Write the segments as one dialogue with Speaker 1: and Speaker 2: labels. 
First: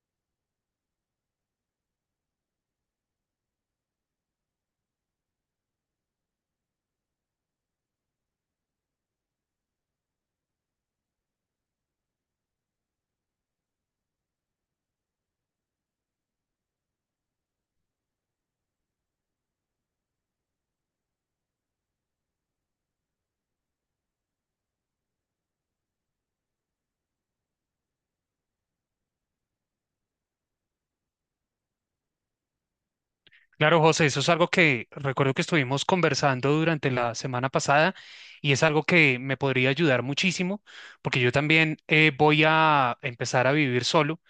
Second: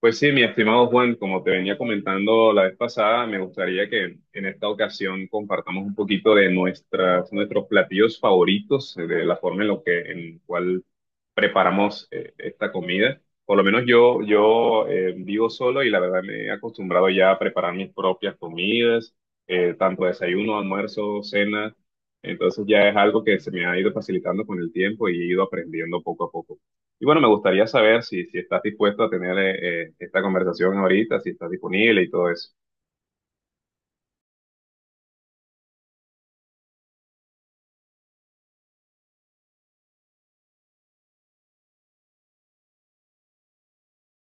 Speaker 1: Pues sí, mi estimado Juan, como te venía comentando la vez pasada, me gustaría que en esta ocasión compartamos un poquito de nuestros platillos favoritos, de la forma en en cual preparamos esta comida. Por lo menos yo vivo solo y la verdad me he acostumbrado ya a preparar mis propias comidas, tanto desayuno, almuerzo, cena. Entonces ya es algo que se me ha ido facilitando con el tiempo y he ido aprendiendo poco a poco. Y bueno, me gustaría saber si estás dispuesto a tener esta conversación ahorita, si estás disponible y todo eso.
Speaker 2: Claro, José, eso es algo que recuerdo que estuvimos conversando durante la semana pasada y es algo que me podría ayudar muchísimo porque yo también voy a empezar a vivir solo.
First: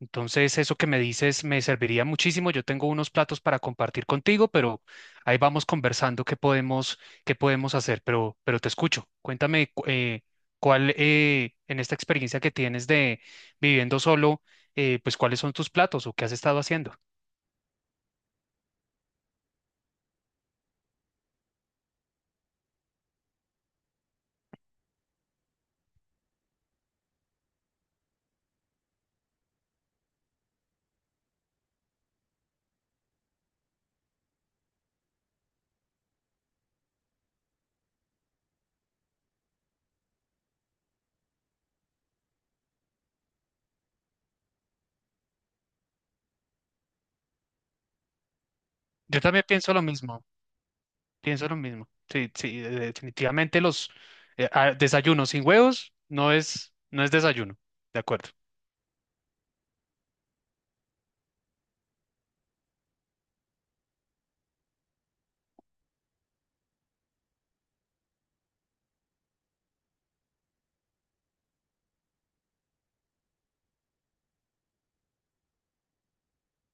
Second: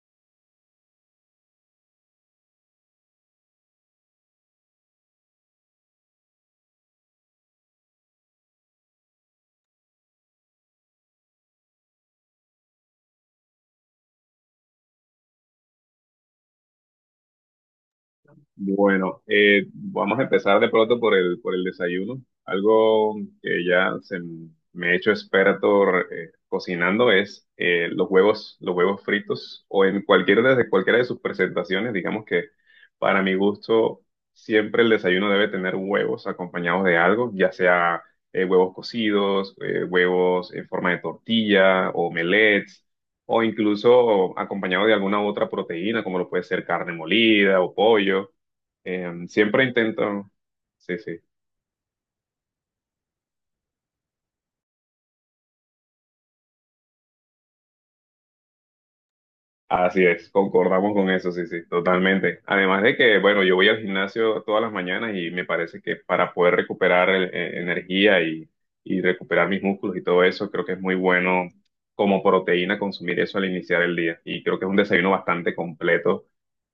Speaker 2: Entonces, eso que me dices me serviría muchísimo. Yo tengo unos platos para compartir contigo, pero ahí vamos conversando qué podemos hacer. Pero te escucho. Cuéntame cuál en esta experiencia que tienes de viviendo solo, pues cuáles son tus platos o qué has estado haciendo.
Speaker 1: Bueno, vamos a empezar de pronto por por el desayuno. Algo que ya se me he hecho experto cocinando es los huevos fritos o en cualquiera de sus presentaciones. Digamos que para mi gusto siempre el desayuno debe tener huevos acompañados de algo, ya sea huevos cocidos, huevos en forma de tortilla, omelets o incluso acompañado de alguna otra proteína, como lo puede ser carne molida o pollo.
Speaker 2: Yo también
Speaker 1: Siempre
Speaker 2: pienso lo mismo.
Speaker 1: intento, sí, sí,
Speaker 2: Pienso lo mismo. Sí, sí, definitivamente los desayunos sin huevos no es desayuno. De acuerdo.
Speaker 1: así es, concordamos con eso, sí, sí, totalmente. Además de que, bueno, yo voy al gimnasio todas las mañanas y me parece que para poder recuperar energía y recuperar mis músculos y todo eso, creo que es muy bueno como proteína consumir eso al iniciar el día. Y creo que es un desayuno bastante completo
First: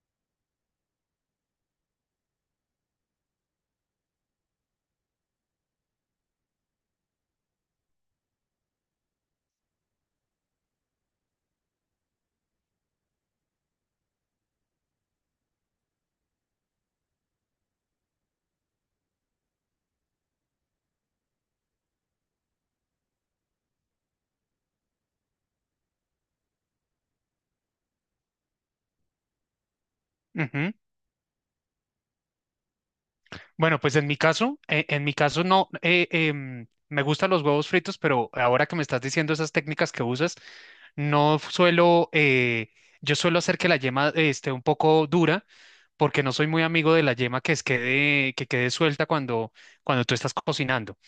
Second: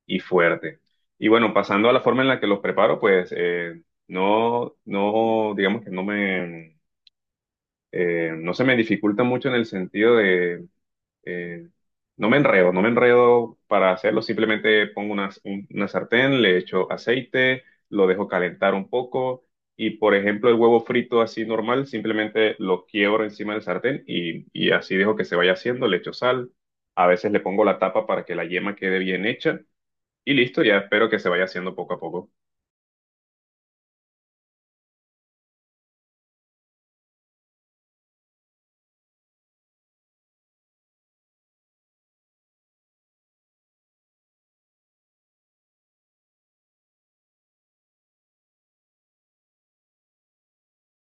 Speaker 1: y fuerte. Y bueno, pasando a la forma en la que los preparo, pues no, no, digamos que no se me dificulta mucho en el sentido de. Eh, no me enredo para hacerlo, simplemente pongo una sartén, le echo aceite, lo dejo calentar un poco y, por ejemplo, el huevo frito así normal, simplemente lo quiebro encima del sartén y así dejo que se vaya haciendo, le echo sal, a veces le pongo la tapa para que la yema quede bien hecha y listo,
Speaker 2: Ujú.
Speaker 1: ya espero que se vaya haciendo poco a poco.
Speaker 2: Bueno, pues en mi caso no, me gustan los huevos fritos, pero ahora que me estás diciendo esas técnicas que usas, no suelo, yo suelo hacer que la yema esté un poco dura, porque no soy muy amigo de la yema que quede suelta cuando tú estás cocinando.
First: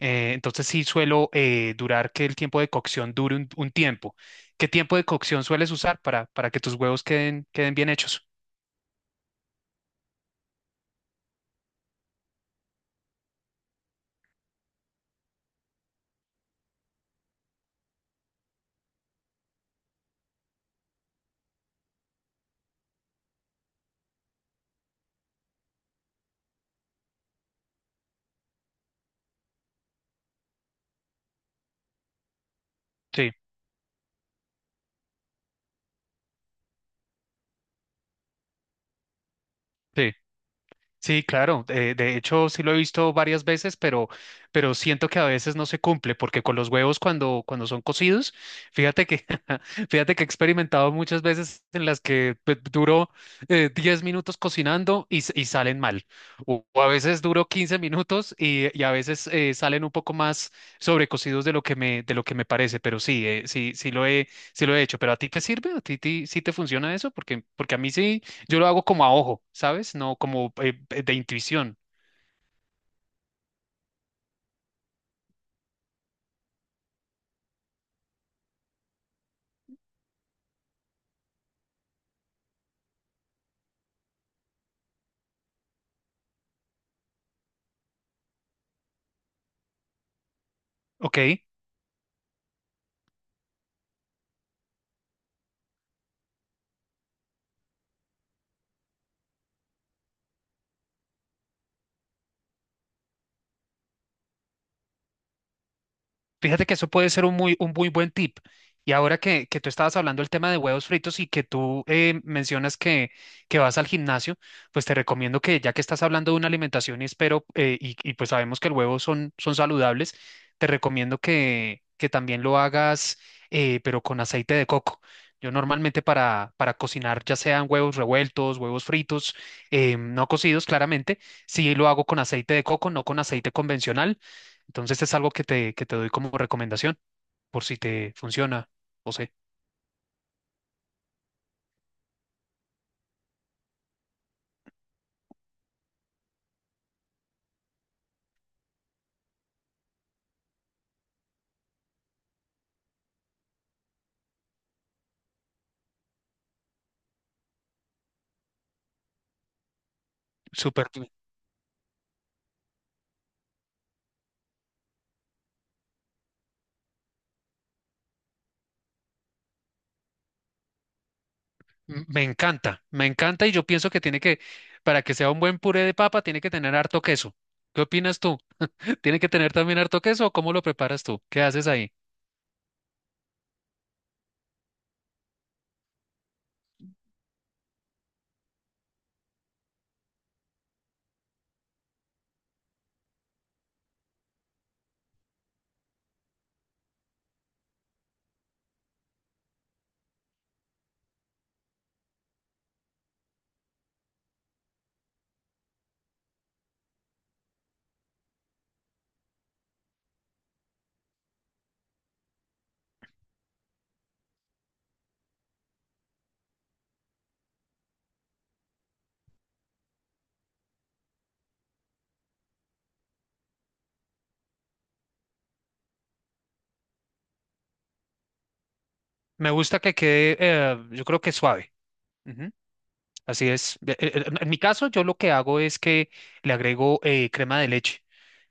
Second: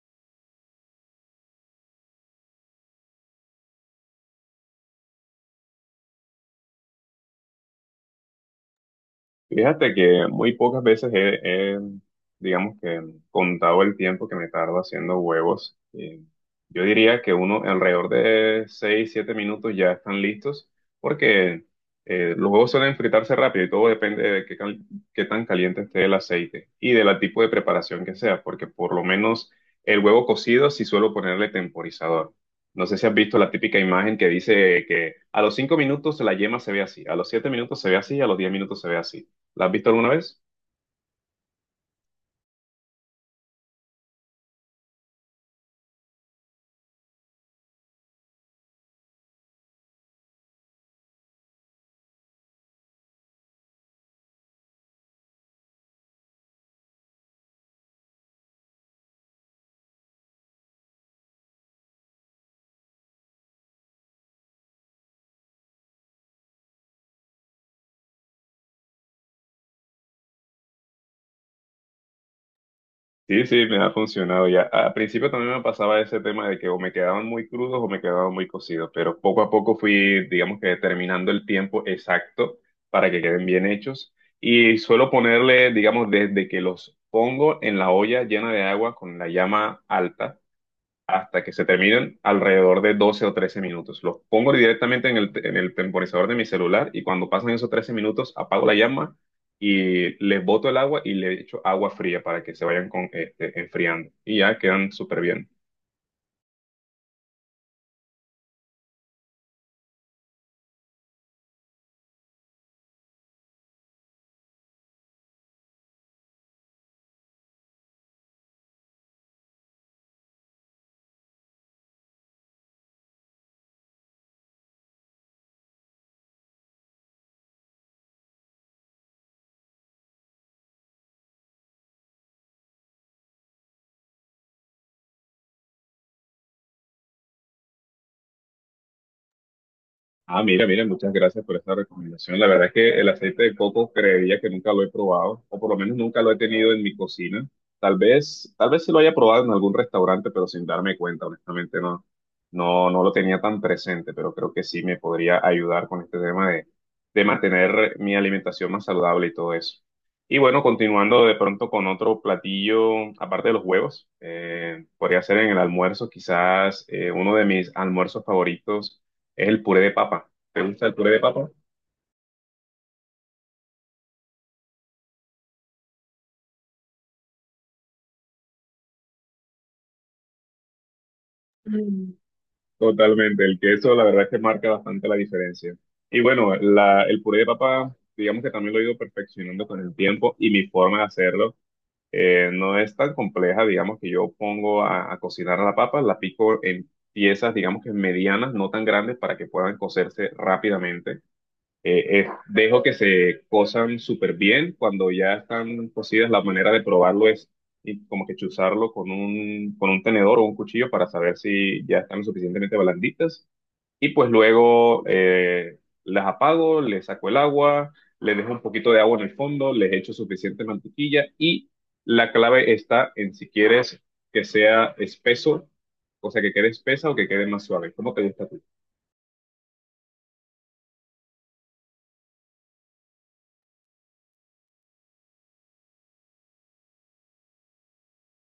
Speaker 2: Entonces sí suelo durar que el tiempo de cocción dure un tiempo. ¿Qué tiempo de cocción sueles usar para que tus huevos queden bien hechos?
Speaker 1: Fíjate que muy pocas veces he digamos que, contado el tiempo que me tardo haciendo huevos. Yo diría que uno alrededor de 6 7 minutos ya están listos, porque los huevos suelen fritarse rápido y todo depende de qué tan caliente esté el aceite y del tipo de preparación que sea, porque por lo menos el huevo cocido sí suelo ponerle temporizador. No sé si has
Speaker 2: Sí,
Speaker 1: visto la típica imagen que dice que a los 5 minutos la yema se ve así, a los 7 minutos se ve así, a los 10 minutos se ve así. ¿La has visto alguna
Speaker 2: sí.
Speaker 1: vez?
Speaker 2: Sí, claro. De hecho, sí lo he visto varias veces, pero siento que a veces no se cumple, porque con los huevos cuando son cocidos, fíjate que, fíjate que he experimentado muchas veces en las que pues, duro 10 minutos cocinando y salen mal. O a veces duro 15 minutos y a veces salen un poco más sobrecocidos de lo que me, de lo que me parece. Pero sí, sí, sí lo he hecho. ¿Pero a ti te sirve? ¿A ti, sí te funciona eso? Porque a mí sí. Yo lo hago como a ojo, ¿sabes? No como de intuición.
Speaker 1: Sí, sí, me ha funcionado ya. Al principio también me pasaba ese tema de que o me quedaban muy crudos o me quedaban muy cocidos, pero poco a poco fui, digamos que determinando el tiempo exacto para que queden bien hechos. Y suelo ponerle, digamos, desde que los pongo en la olla llena de agua con la llama alta
Speaker 2: Ok.
Speaker 1: hasta que se terminen alrededor de 12 o 13 minutos. Los pongo directamente en en el temporizador de mi celular y cuando pasan esos 13 minutos apago la llama y les boto el agua y le echo agua fría para que se vayan enfriando. Y ya quedan súper bien.
Speaker 2: Fíjate que eso puede ser un muy buen tip. Y ahora que tú estabas hablando del tema de huevos fritos y que tú mencionas que vas al gimnasio, pues te recomiendo que ya que estás hablando de una alimentación y espero, y pues sabemos que el huevo son, son saludables, te recomiendo que también lo hagas, pero con aceite de coco. Yo normalmente para cocinar, ya sean huevos revueltos, huevos fritos, no cocidos claramente, sí lo hago con aceite de coco, no con aceite convencional, entonces es algo que te doy como recomendación por si te funciona. O sea,
Speaker 1: Ah, mira, mira, muchas gracias por esta recomendación. La verdad es que el aceite de coco creería que nunca lo he probado, o por lo menos nunca lo he tenido en mi cocina. Tal vez se lo haya probado en algún restaurante, pero sin darme cuenta, honestamente no, no, no lo tenía tan presente, pero creo que sí me podría ayudar con este tema de mantener mi alimentación más saludable y todo eso. Y bueno,
Speaker 2: súper.
Speaker 1: continuando de pronto con otro platillo, aparte de los huevos, podría ser en el almuerzo, quizás uno de mis almuerzos favoritos es el puré de papa. ¿Te gusta el puré de papa?
Speaker 2: Me encanta y yo pienso que tiene que, para que sea un buen puré de papa, tiene que tener harto queso. ¿Qué opinas tú? ¿Tiene que tener también harto queso o cómo lo preparas tú? ¿Qué haces ahí?
Speaker 1: Mm. Totalmente, el queso la verdad es que marca bastante la diferencia. Y bueno, el puré de papa, digamos que también lo he ido perfeccionando con el tiempo y mi forma de hacerlo no es tan compleja, digamos que yo pongo a cocinar la papa, la pico en piezas, digamos que medianas, no tan grandes para que puedan cocerse rápidamente. Dejo que se cosan súper bien. Cuando ya están cocidas, la manera de probarlo es y como que chuzarlo con un tenedor o un cuchillo para saber si ya están lo suficientemente blanditas. Y pues luego las apago, les saco el agua, les dejo un poquito de agua en el fondo, les echo suficiente mantequilla y la clave está en si quieres que sea espeso, o sea, que quede espesa o que quede más suave. ¿Cómo te gusta a ti?
Speaker 2: Me gusta que quede, yo creo que suave. Ujú, así es. En mi caso, yo lo que hago es que le agrego crema de leche.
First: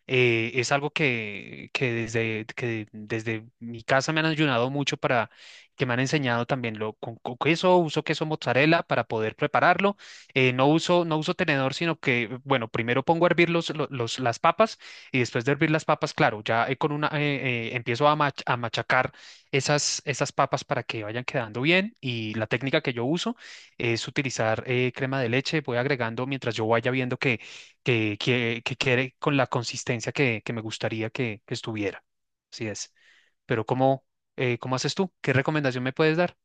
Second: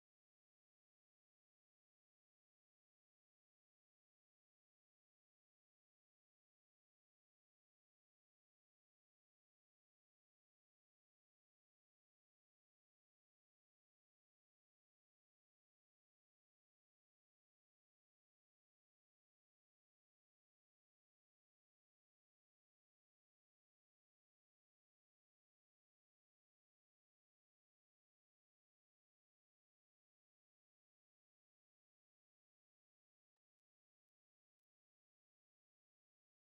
Speaker 2: Es algo que desde mi casa me han ayudado mucho para que me han enseñado también con queso, uso queso mozzarella para poder prepararlo. No uso tenedor, sino que, bueno, primero pongo a hervir las papas y después de hervir las papas, claro, ya con una, empiezo a, a machacar esas papas para que vayan quedando bien y la técnica que yo uso es utilizar crema de leche, voy agregando mientras yo vaya viendo que quede con la consistencia que me gustaría que estuviera. Así es. Pero ¿cómo, cómo haces tú? ¿Qué recomendación me puedes dar?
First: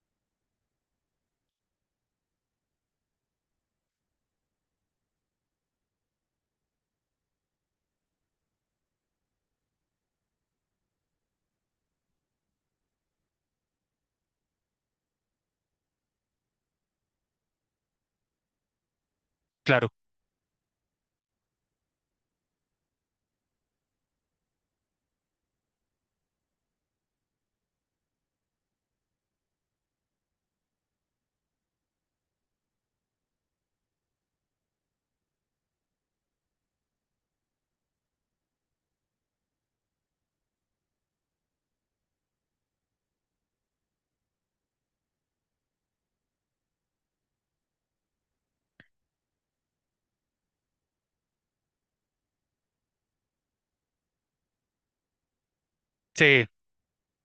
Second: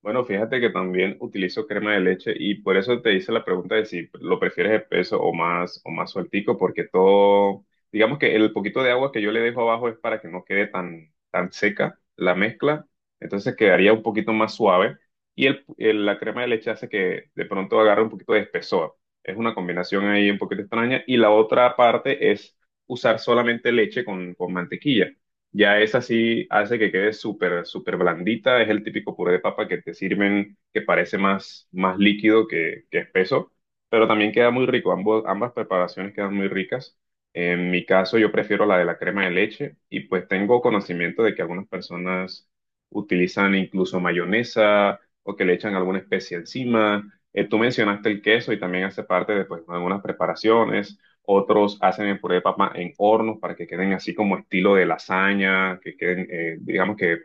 Speaker 1: Bueno, fíjate que también utilizo crema de leche y por eso te hice la pregunta de si lo prefieres espeso o más sueltico, porque todo, digamos que el poquito de agua que yo le dejo abajo es para que no quede tan, tan seca la mezcla, entonces quedaría un poquito más suave y la crema de leche hace que de pronto agarre un poquito de espesor. Es una
Speaker 2: Claro.
Speaker 1: combinación ahí un poquito extraña y la otra parte es usar solamente leche con mantequilla. Ya esa sí hace que quede súper, súper blandita. Es el típico puré de papa que te sirven que parece más, más líquido que espeso, pero también queda muy rico. Ambas preparaciones quedan muy ricas. En mi caso, yo prefiero la de la crema de leche y pues tengo conocimiento de que algunas personas utilizan incluso mayonesa o que le echan alguna especie encima. Tú mencionaste el queso y también hace parte de pues, algunas preparaciones otros hacen el puré de papa en hornos para que queden así como estilo de lasaña, que queden,
Speaker 2: Sí,
Speaker 1: digamos que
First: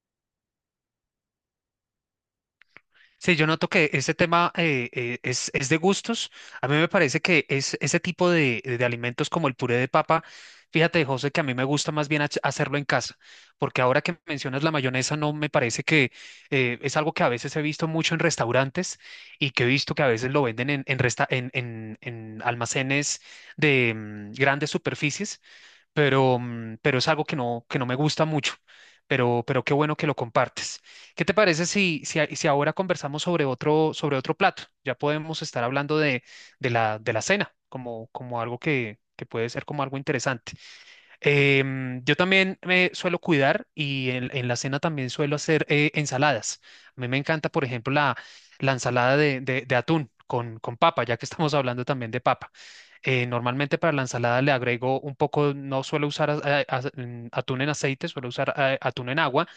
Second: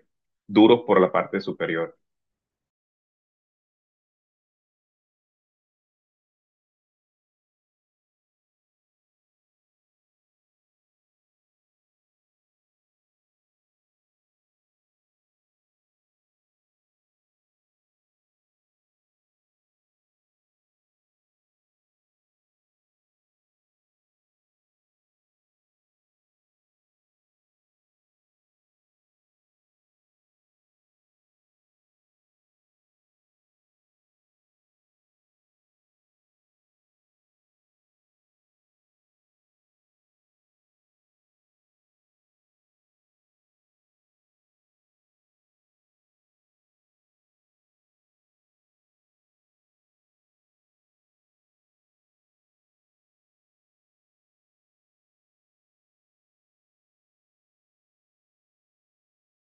Speaker 1: duros por la parte superior.
Speaker 2: sí, yo noto que este tema es de gustos. A mí me parece que es ese tipo de alimentos como el puré de papa. Fíjate, José, que a mí me gusta más bien hacerlo en casa, porque ahora que mencionas la mayonesa, no me parece que es algo que a veces he visto mucho en restaurantes y que he visto que a veces lo venden en, resta- en almacenes de grandes superficies pero, pero es algo que no me gusta mucho. Pero qué bueno que lo compartes. ¿Qué te parece si ahora conversamos sobre otro plato? Ya podemos estar hablando de, de la cena como, como algo que puede ser como algo interesante. Em, yo también me suelo cuidar y en la cena también suelo hacer ensaladas. A mí me encanta, por ejemplo, la ensalada de atún con papa, ya que estamos hablando también de papa. Normalmente para la ensalada le agrego un poco, no suelo usar atún en aceite, suelo usar atún en agua,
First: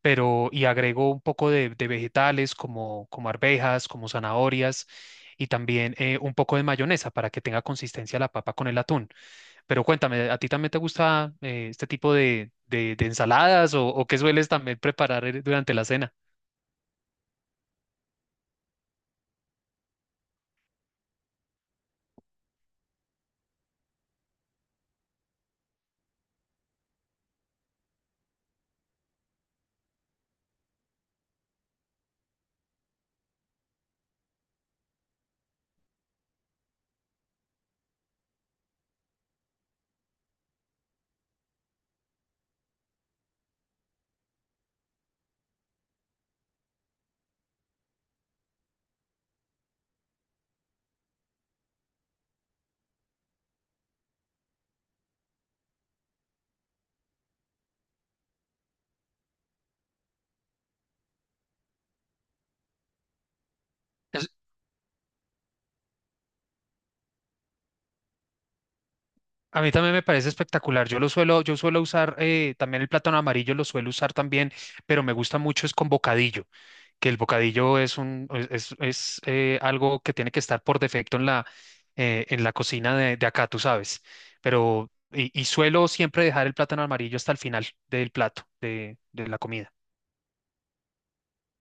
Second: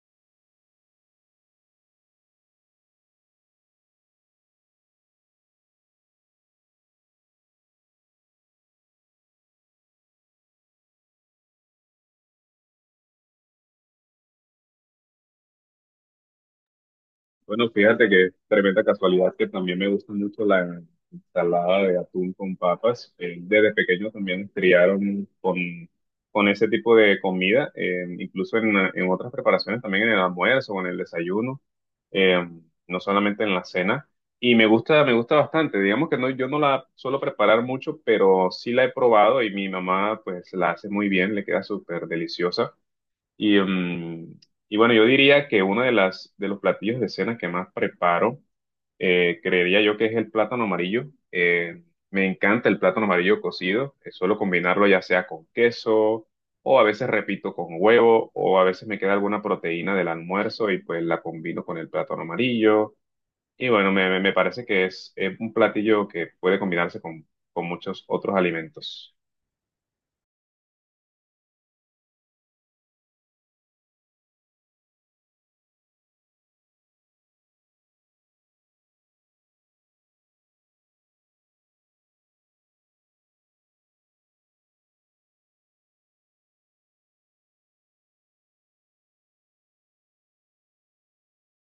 Speaker 2: pero y agrego un poco de vegetales como, como arvejas, como zanahorias y también un poco de mayonesa para que tenga consistencia la papa con el atún. Pero cuéntame, ¿a ti también te gusta este tipo de, de ensaladas o qué sueles también preparar durante la cena?
Speaker 1: Bueno, fíjate que tremenda casualidad que también me gusta mucho la ensalada de atún con papas. Desde pequeño también nos criaron con ese tipo de comida, incluso en otras preparaciones, también en el almuerzo o en el desayuno, eh, no solamente en la cena. Y me gusta bastante. Digamos que no, yo no la suelo preparar mucho, pero sí la he probado y mi mamá pues la hace muy bien, le queda súper deliciosa. Y, mm, y bueno, yo diría que uno de las de los platillos de cena que más preparo, creería yo que es el plátano amarillo. Me encanta el plátano amarillo cocido. Suelo combinarlo ya sea con queso o a veces repito con huevo o a veces me queda alguna proteína del almuerzo y pues la combino con el plátano amarillo. Y bueno, me, me
Speaker 2: Es-
Speaker 1: me parece que es un platillo que puede combinarse con muchos otros alimentos.
Speaker 2: A mí también me parece espectacular. Yo lo suelo, yo suelo usar también el plátano amarillo, lo suelo usar también, pero me gusta mucho es con bocadillo, que el bocadillo es un, es, algo que tiene que estar por defecto en la cocina de acá, tú sabes. Pero, y suelo siempre dejar el plátano amarillo hasta el final del plato, de la comida.